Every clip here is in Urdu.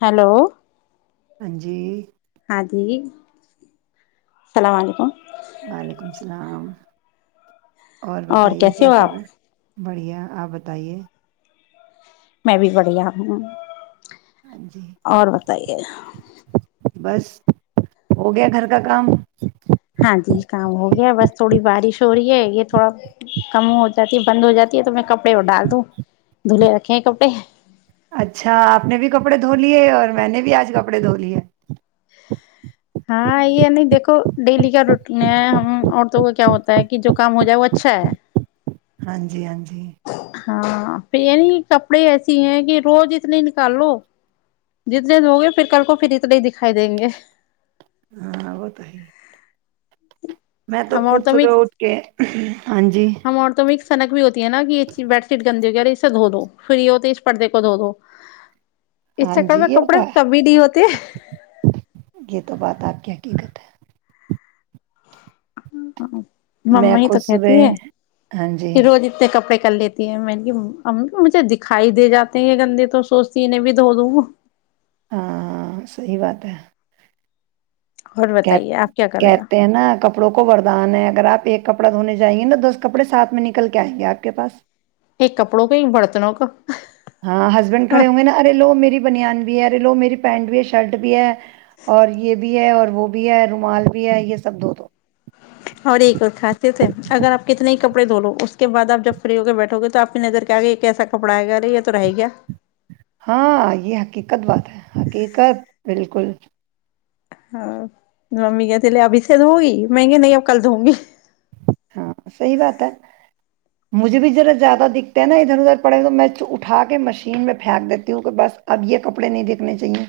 ہیلو ہاں جی ہاں جی السلام علیکم وعلیکم السلام اور بتائیے کیسے کیا ہو کر آپ رہے ہیں بڑھیا آپ بتائیے میں بھی بڑھیا ہوں ہاں جی اور بتائیے بس ہو گیا گھر کا کام ہاں جی کام ہو گیا بس تھوڑی بارش ہو رہی ہے یہ تھوڑا کم ہو جاتی بند ہو جاتی ہے تو میں کپڑے کپڑے وہ ڈال دوں دھلے رکھے ہیں کپڑے اچھا آپ نے بھی کپڑے دھولیے اور میں نے بھی آج کپڑے دھولیے ہاں یہ نہیں دیکھو ڈیلی کا روٹین ہے ہم عورتوں کا کیا ہوتا ہے کہ جو کام ہو جائے وہ اچھا ہے ہاں جی ہاں جی ہاں پھر یہ نہیں کپڑے ایسی ہیں کہ روز اتنے نکال لو جتنے دھو گے پھر کل کو پھر اتنے ہی دکھائی دیں گے ہاں وہ تو ہیی میں تو ہم خود عورتوں صبح میں اٹھ کے ہاں جی ہم عورتوں میں ایک سنک بھی ہوتی ہے نگی بیڈ شیٹ گندی ہو گئی ہے اس سے دھو دو پھر یہ ہوتی ہے کہ پردے کو دھو دو اس ہاں چکر جی میں یہ تو کپڑے کم ہے نہیں ہوتے تو بات یہ آپ حقیقت ہے ہاں ہاں میں مئی تو خود کہتی ہے صبح ہاں جی کہ روز اتنے کپڑے کر لیتی ہے میں نے امی مجھے دکھائی دے جاتے ہیں گندے تو سوچتی ہے انہیں بھی دھو دوں ہاں صحی بات ہے اور بتائیے آپ کیا کرے گا کہتے ہیں نا کپڑوں کو وردان ہے اگر آپ ایک کپڑا دھونے جائیں گے نا دس کپڑے سات میں نکل کے آئیں گے آ کے پاس ایک کپڑوں کا ایک برتنوں کا ہاں ہسبینڈ کھڑے ہوں گے نا ارے لو میری بنیان لو میری پینڈو بھی ہیں شرٹ بھی ہے اور یہ بھی ہے اور وہ بھی ہے رومال بھی ہے یہ سب دھو دو اور ایک اور خاصیت ہے اگر اپ کتنے کپڑے دھو لو اس کے بعد اپ جب فری ہو کے بیٹھو گے تو اپ کی نظر ک اگ کیا کہ یہ کیسا کپڑا ائے گا یہ تو رہ گیا ہاں یہ حقیقت بات ہے حقیقت بالکل ہاں تو امی کہتی اب اس سے دھوئے گی میں نے کہا نہیں اب کل دوں گی ہاں صحیح بات ہے مجھے بھی ذرا زیادہ دکھتے ہیں نا ادھر ادھر پڑے تو میں اٹھا کے مشین می فیک دیتی ہوں بس اب یہ کپڑے نہیں دیکھنے چاہیے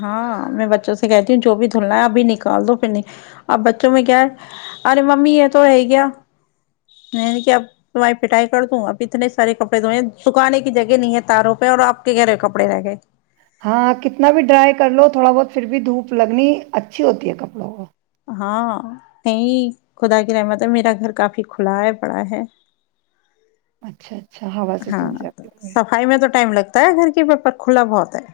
ہاں میں بچوں سے کہتی ہوں جو بھی دھلنا ہے ابھی نکال دو پھر اب بچوں میں کیا ہے ارے ممی یہ تو ہے کیا میں کہ اب پٹائی کر دوں اب اتنے سارے کپڑے دوئے ہیں سکھانے کی جگہ نہیں ہے تاروں پہ اور آپ کے کہہ رہے کپڑے رہ گئے ہاں کتنا بھی ڈرائی کر لو تھوڑا بہت پھر بھی دھوپ لگنی اچھی ہوتی ہے کپڑوں کو ہاں نہیں خدا کی رحمت ہے میرا گھر کافی کھلا ہے بڑا ہے اچھا اچھا ہوا سے سوکھ جاتے ہوں گے تے گھر کی پر کھلا بہت ہے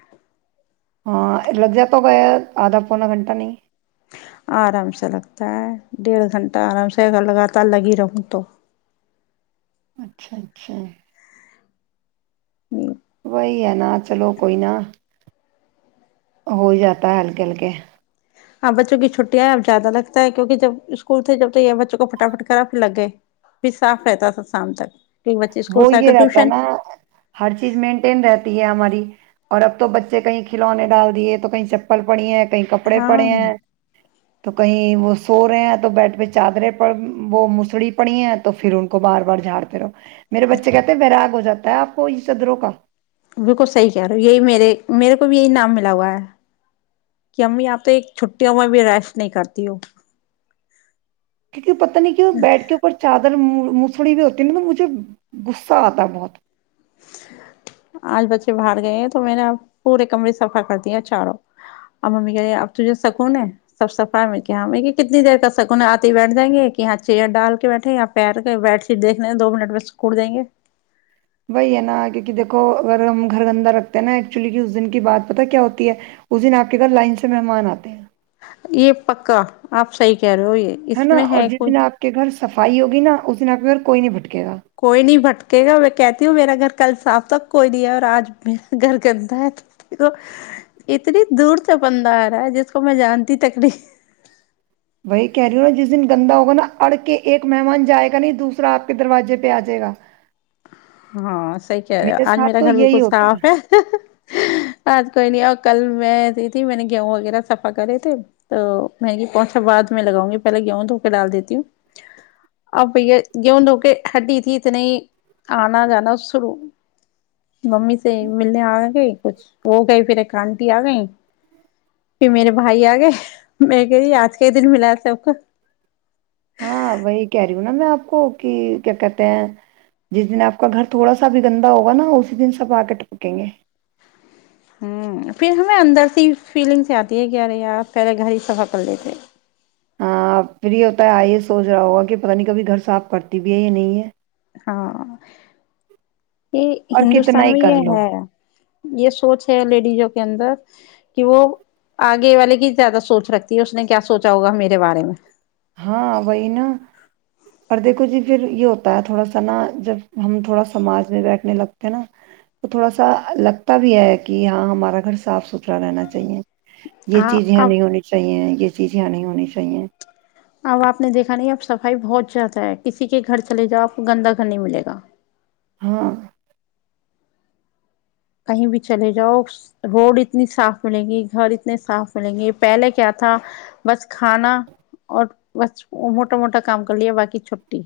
ہاں لگ جاتا ہو گیا آدھا پونا گھنٹہ نہیں آرام سے لگتا ہے ڈیڑھ گھنٹہ آرام سے لگاتار لگی رہوں تو اچھا اچھا جی وہی ہے نا چلو کوئی نہ ہو ہی جاتا ہے ہلکے ہلکے ہاں بچوں کی چھٹیاں ہم زیادہ لگتا ہے کیونکہ جب اسکول سے جب تو یہ بچوں کو فٹافٹ کرا پھر لگ گئے پھر صاف کہتا تھا شام تک کیونکہ بچے اسکول وہ سے آ کر یہ رہتا ہے ٹیوشن نا ہر چیز مینٹین رہتی ہے ہماری اور اب تو بچے کہیں کھلونے ڈال دیے تو کہیں چپل پڑی ہے کہئی کپڑے ہاں پڑے ہیں تو کہیں وہ سو رہے ہیں تو بیٹ پہ چادرے پڑ وہ مسڑی پڑی ہیں تو پھر ان کو بار بار جھاڑتے رہو میرے بچے کہتے ہیں بیرا گ ہو جاتی ہو میں اپ کو اس صدر کا بالکل صحیح کہہ رہے ہو یہی میرے میرے کو بھی یہی نام ملا ہوا ہے کہ امی آپ تو ایک چھٹیوں میں بھی ریسٹ نہیں کرتی ہو کیونکہ پتہ نہیں کی بیڈ کے اوپر چادر مڑ موسڑی ہوئی ہوتی ہے مجھے غصہ اتا ہے بہت آج بچے باہر گئے ہیں تو میں نے اب پورے کمرے صفا کر دیا چاروں اب ممی کہہ رہ اب تجھے سکون ہے سب سفا ہے یہاں کتنی دیر کا سکون ہے آتے ہی بیٹھ جائیں گے کہ یہاں چیئر ڈال کے بیٹھےاں پیر کے بیڈ شیٹ دیکھنے دو منٹ میںکٹ دیں گے و ھی ھے نا کہ دیکھو اگر ہم گھر گندا رکھتے ہیں نا ایکچولی کی اس دن کی بات پت کیا ہوتی ہے اس دن آپ کے گھر لائن سے مہمان آتے ہیں یہ پکا آپ صحیح کہہ رہے ہو یہ ہے اس نا میں اور جس کوئی دن آپ کے گھر سے صفائی ہوگ نا اس د ن آ پ کوئی نہیں بٹک کوئی نہیں بھٹکے گا میں کہتی ہوں میرا گھر کل صاف تک کوئی لیا اور آج میر گھر کرتا ہے اتنی دور سے بندہ آ رہا ہے جس کو میں جانتی تکری وہی کہہ رہی ہوں نا جس دن گندا ہوگا نا اڑ کے ایک مہمان جائے گا نہیں دوسرا آپ کے دروازے پہ آ جائے گا ہاں صحی کہہ رہے میرے آج ساتھ میرا تو گھر یہی بالکل ہوتا صاف ہے آج کوئی نہیں کل میں ایسی تھی میں نے گیہوں وغیرہ سفا کرے تھے تو میںی پہنچا بعد میں لگاؤں گی پہلے گیہوں دھوک ڈال دیتی ہوں اب بھیا گیہوں دھو کے ہڈی تھی اتنی ہی آنا جانا سرو ممی سے ملنے آ گ [unintelligible] کچھ وہ گئی پھر کانٹی آ گئی پھر میرے بھائی آ گئے میں کہ آج کے ہی دن ملا سب کو ہاں وہی کہہ رہی ہوں نا میں آپ کو کہ کیا کہتے ہیں جس دن آپ کا گھر تھوڑا سا بھی گندا ہوگا نا اسی دن سب آ کے ٹپکیں گے ہ پھر ہمیں اندر سی فیلنگس آتی ہے کہیارے یار پہلے گھر ہی صفا کر لیتے ہاں پری ہوتا ہے آئی یہ سوچ رہا ہوگا کہ پتہ نہیں کبھی گھر صاف کرتی بھی ہے یا نہیں ہے ہاں یہ اور کتنا ہندوستان ہی میں کر یہ لو ہے یہ سوچ ہے لیڈیزوں کے اندر کہ وہ آگے والے کی زیادہ سوچ رکھتی ہے اس نے کیا سوچا ہوگا میرے بارے میں ہاں وہی نا پر دیکھو جی پھر یہ ہوتا ہے تھوڑا سا نا جب ہم تھوڑا سماج میں بیٹھنے لگتے ہیں نا تو تھوڑا سا لگتا بھی ہے کہ ہاں ہمارا گھر صاف ستھرا رہنا چاہیے یہ ہاں چیز یہ اب نہیں ہونی چاہیے یہ چیز آ نہیں ہونی چاہیے اب آپ نے دیکھا نہیں اب صفائی بہت جیادا ہے کسی کے گھر چلے جاؤ آپ کو گندا گھر نہیں ملے گا ہاں کہیں بھی چلے جاؤ روڈ اتنی صاف ملیں گی گھر اتنے صاف ملیں گے [unintelligible] پہلے کیا تھا بس کھانا اور بس موٹا موٹا کام کر لیا باقی چھٹی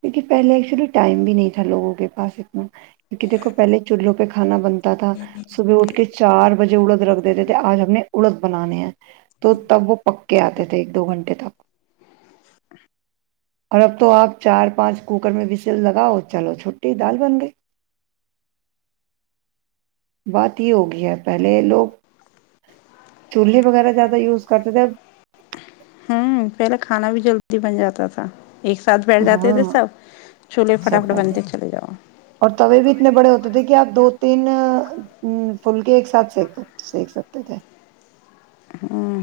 کیونکہ پہلے ایکچولی ٹائم بھی نہیں تھا لوگوں کے پاس اتنا کیونکہ دیکو پہلے چلوں پہ کھانا بنتا تھا صبح اٹھ کے چار بجے اڑد رکھ دیتے تھے آج ہم نے اڑد بنانے ہیں تو تب وہ پک کے آتے تھے ایک دو گھنٹے تک اور اب تو آپ چار پانچ کوکر میں لگاؤ چلو چھٹی دال بن گئی بات یہ ہوگئی ہے پہلے لوگ چولہے وغیرہ زیادہ یوز کرتے تھےب ہوں پہلے کھانا بھی جلدی بن جاتا تھا ایک ساتھ بیٹھ جاتے ہاں تھے سب چولہے سب فٹافٹ بیٹر بنتے چلے جاؤ اور تے بھی اتنے بڑے ہوتے تھے کہ آپ دو تین ہ پھلک ایک ساتھ سک سک سک سکتے تھے ہاں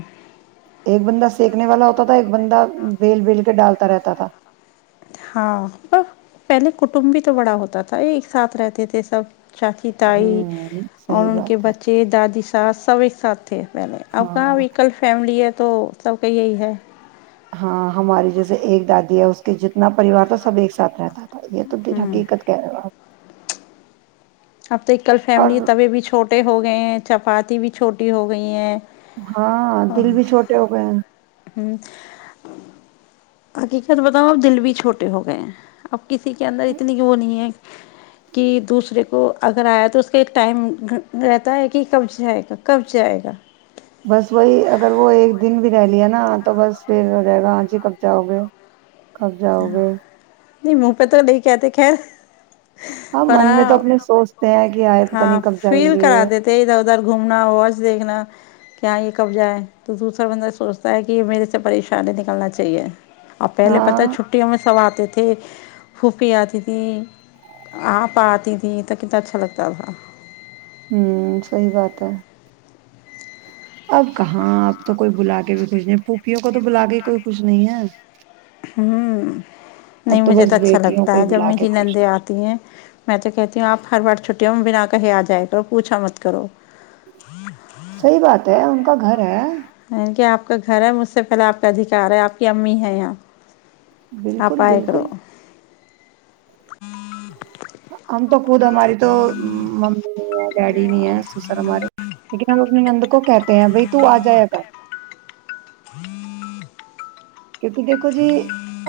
ایک بندہ سکنے والا ہوتا تھا ایک بندہ بیل بیل کے ڈالتا رہتا تھاا [unintelligible] ہاں پہلے کٹمب بھی تو بڑا ہوتا تھا ایک ساتھ رہتے تھے سب چاچی تائی ہوں اور صحیح ان کے بات ہے بچے دادی سب ایک ساتھ تھے پہلے اب کہاں ہاں اب کل فیملی ہے تو سب کا یہی ہے ہاں ہماری جیسے ایک دادی ہے اس کے جتنا پریوار تھا سب ایک ساتھ رہتا تھا یہ تو دیر ہوں حقیقت کہہ رہے ہو آپ اب تو ایک کل اور فیملی تبے بھی چھوٹے ہو گئے ہیں چپاتی بھی چھوٹی ہو گئی ہیں ہاں دل بھی چھوٹے ہو گئے ہیں حقیقت بتاؤں اب دل بھی چھوٹے ہو گئے ہیں کسی کے اندر اتنی کی وہ نہیں ہے کہ دوسرے کو اگر آیا تو اس کا ایک ٹائم رہتا ہے کہ کب جائے گا کب جائے گا بس وہی اگر وہ ایک دن بھی رہلیا ن تو بس دیر رہے گا ہاں ج ہی کب جاؤ گے کب جاؤ گے نہیں منہ پہ تو نہیںے کہتے [inaudible] پر من میں ہاں تو اپنے سوچتے ہیں کہ آئے پت ہاں نہیں کب جائیں فیل گے کرا دی تھے ادھر ادھر گھومنا واچ دیکھنا کیااں یہ کبضائے تو دوسرا بندہ سوچتا ہے کہ یہ میرے سے پریشانی نکلنا چاہیے اب پہلے ہاں پتا چھپ سو آتے تھے پھوپھی آتی تھی آپا آتی تھی تو کتنا اچھا لگتا تھا ہوں سحی بات ہے اب کہاں اب تو کوئی بلا کے بھی [inaudible] کو تو بلا کے کوئی کچھ نہیں ہے ہوں نہیں اب مجھے بس تو اچھا بیٹیوں کو لگتا ہی ہے جب بلا کے میری خوش ہے نندے آتی ہیں میں تو کہتی ہوں آپ ہر بار چھٹی ہوں میں بنا کہیں آ جائے کرو پوچھا مت کرو صحیح بات ہے ان کا گھر ہے ا کیاپ کے گھر ہے مجھ سے پہل آپ کا ادھیکار ہے آپ کی امی ہے یہاں بالکل آپائ کرڑو بالکل [unintelligible] ہم تو خود ہماری تو ممی نہیں ہے ڈیڈی نہیں ہے سسر ہمارے لیکن ہم اپنی نند کو کہتے ہیں بھائی تو آ جائے ک کیونکہ دیکھو جی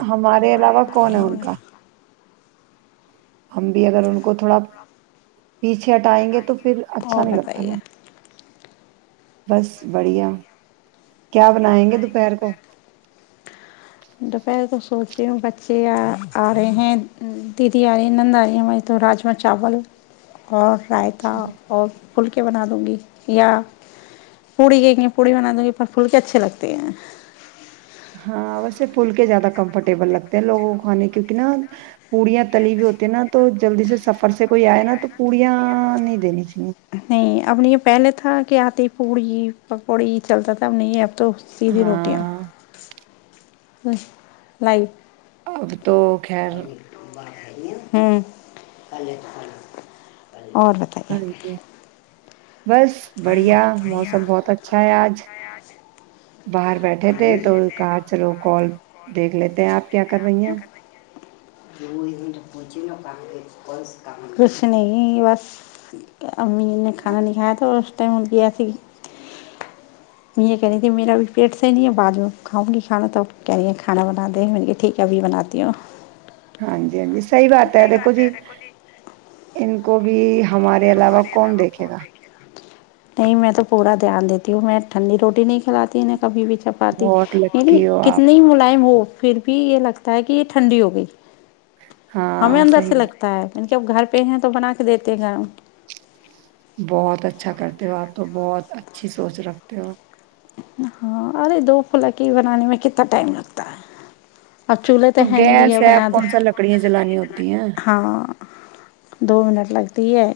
ہمارے علاوہ کون ہے ان کا ہم بھی اگر ان کو تھوڑا پیچھے ہٹائیں گے تو پھر اچھا اور نہیں لگتا نا بتائیے بس بڑھیا کیا بنائیں گے دوپہر کو دوپہر کو سوچ رہی ہوں بچے آ رہے ہیں دیدی آ رہی ہیں نند آ رہی ہیں وہ تو راجما چاول اور اچھا رائتاہ اور پھلکے بنا دوں گی یا پوڑی یہ میں پوڑی بنا دوں گی پر پھلکے اچھے لگتے ہیں ہاں ویسے پھل کے زیادہ کمفرٹیبل لگتے ہیں لوگوں کو کھانے کیوںکہ نا پوڑیاں تلی ہوئی ہوتی ہے نا تو جلدی سے سفر سے کوئی آئے نا تو پوڑیاں نہیں دینی چاہیے نہیں اپب نے یہ پہلے تھا کیا آتی پوڑی پکوڑی چلتا تھا اب نہیں ہے تو سی دی روٹیاں ہاں ہ لائی [unintelligible] ا [unintelligible] تو خیر ہوں اور بتائیے ہاں جی بس بڑھیا موسم بہت اچھا ہے آج باہر بیٹھے تھے تو کہا چلو کال دیکھ لیتے ہیں آپ کیا کر رہی ہیں کچھ نہیں بس امی نے کھانا نہیں کایا تھا تو ہ گ س میں یہ کہہ رہی تھی میرا بھی پیٹ سےحی نہیں ہے بعد میں کھاؤں گی کھانا توب کہہ رہی ہیں کھانا بنا دیں میں نے کہ ٹھیک ہے ابھی بناتی ہوں ہاں جی ہاں جی صحی بات ہے دیکھو جی ان کو بھی ہمارے علاوہ کون دیکھے گا نہیں میں تو پورا دھیان دیتی ہوں میں ٹھنڈی روٹی نہیں کھاتی ہے کبھی بھی چھپاتی بہت ینی لکی ہو آپ کتنی ملائم ہو پھر بھی یہ لگتا ہے کہ ٹھنڈی ہو گئی ہمیں ہاں اندر صحیح سے بات لگتا ہے جب گھر پہ ہیں تو بنا کے دیتے ہیں گرم بہت اچھا کرتے ہو آپ تو بہت اچھی سوچ رکھتے ہو ہاں ارے دو پلا کی بنانے میں کتنا ٹائم لگتا ہے اب چولہے تو وہ ہے نہیں گیس بھیا ہےپ بنا دو کون سا لکڑیاں جلانی ہوتی ہیں ہاں دو منٹ لگتی ہے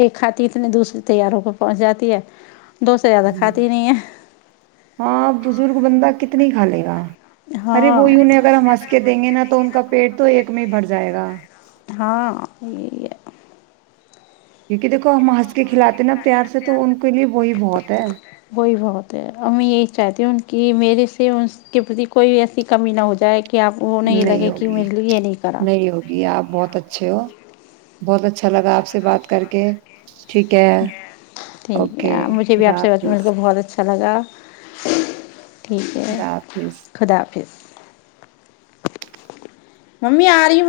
ایک کاتط اتنے دوسرے تیاروں پہ پہنچ جاتی ہے دو سےو زیادہ ہوں، کھاتی نہیں ہے ہاں بزرگ بندہ کتنی کھا لے گا ارے ہاں وہی انہیں اگر ہم ہنس کے دیں گے نا تو ان کا پیٹ تو ایک میں ہی بھر جائے گا گا ہاں یہی ہے کہ دیکھو ہمس بہت ہے وہی بہت ہے ا یہی چاہتی ہ کہ میرے سے اس کے پرتی کوئی ایسی کمی نہ ہو جائے کہ آپ وہ نہیں لگے کہ ہوگی میرے لیے یہ کرا نہیں ہوگی آپ بہت اچھے ہو بہت اچھا لگا آپ سے بات کر کے ٹھیک ہے ٹھیک اوکے ہے مجھے بھی خدا آپ سے بچل حافظ کو بہت اچھا لگا [unintelligible] ٹھیک ہے خدا حافظ خدا حافظ ممی آ رہی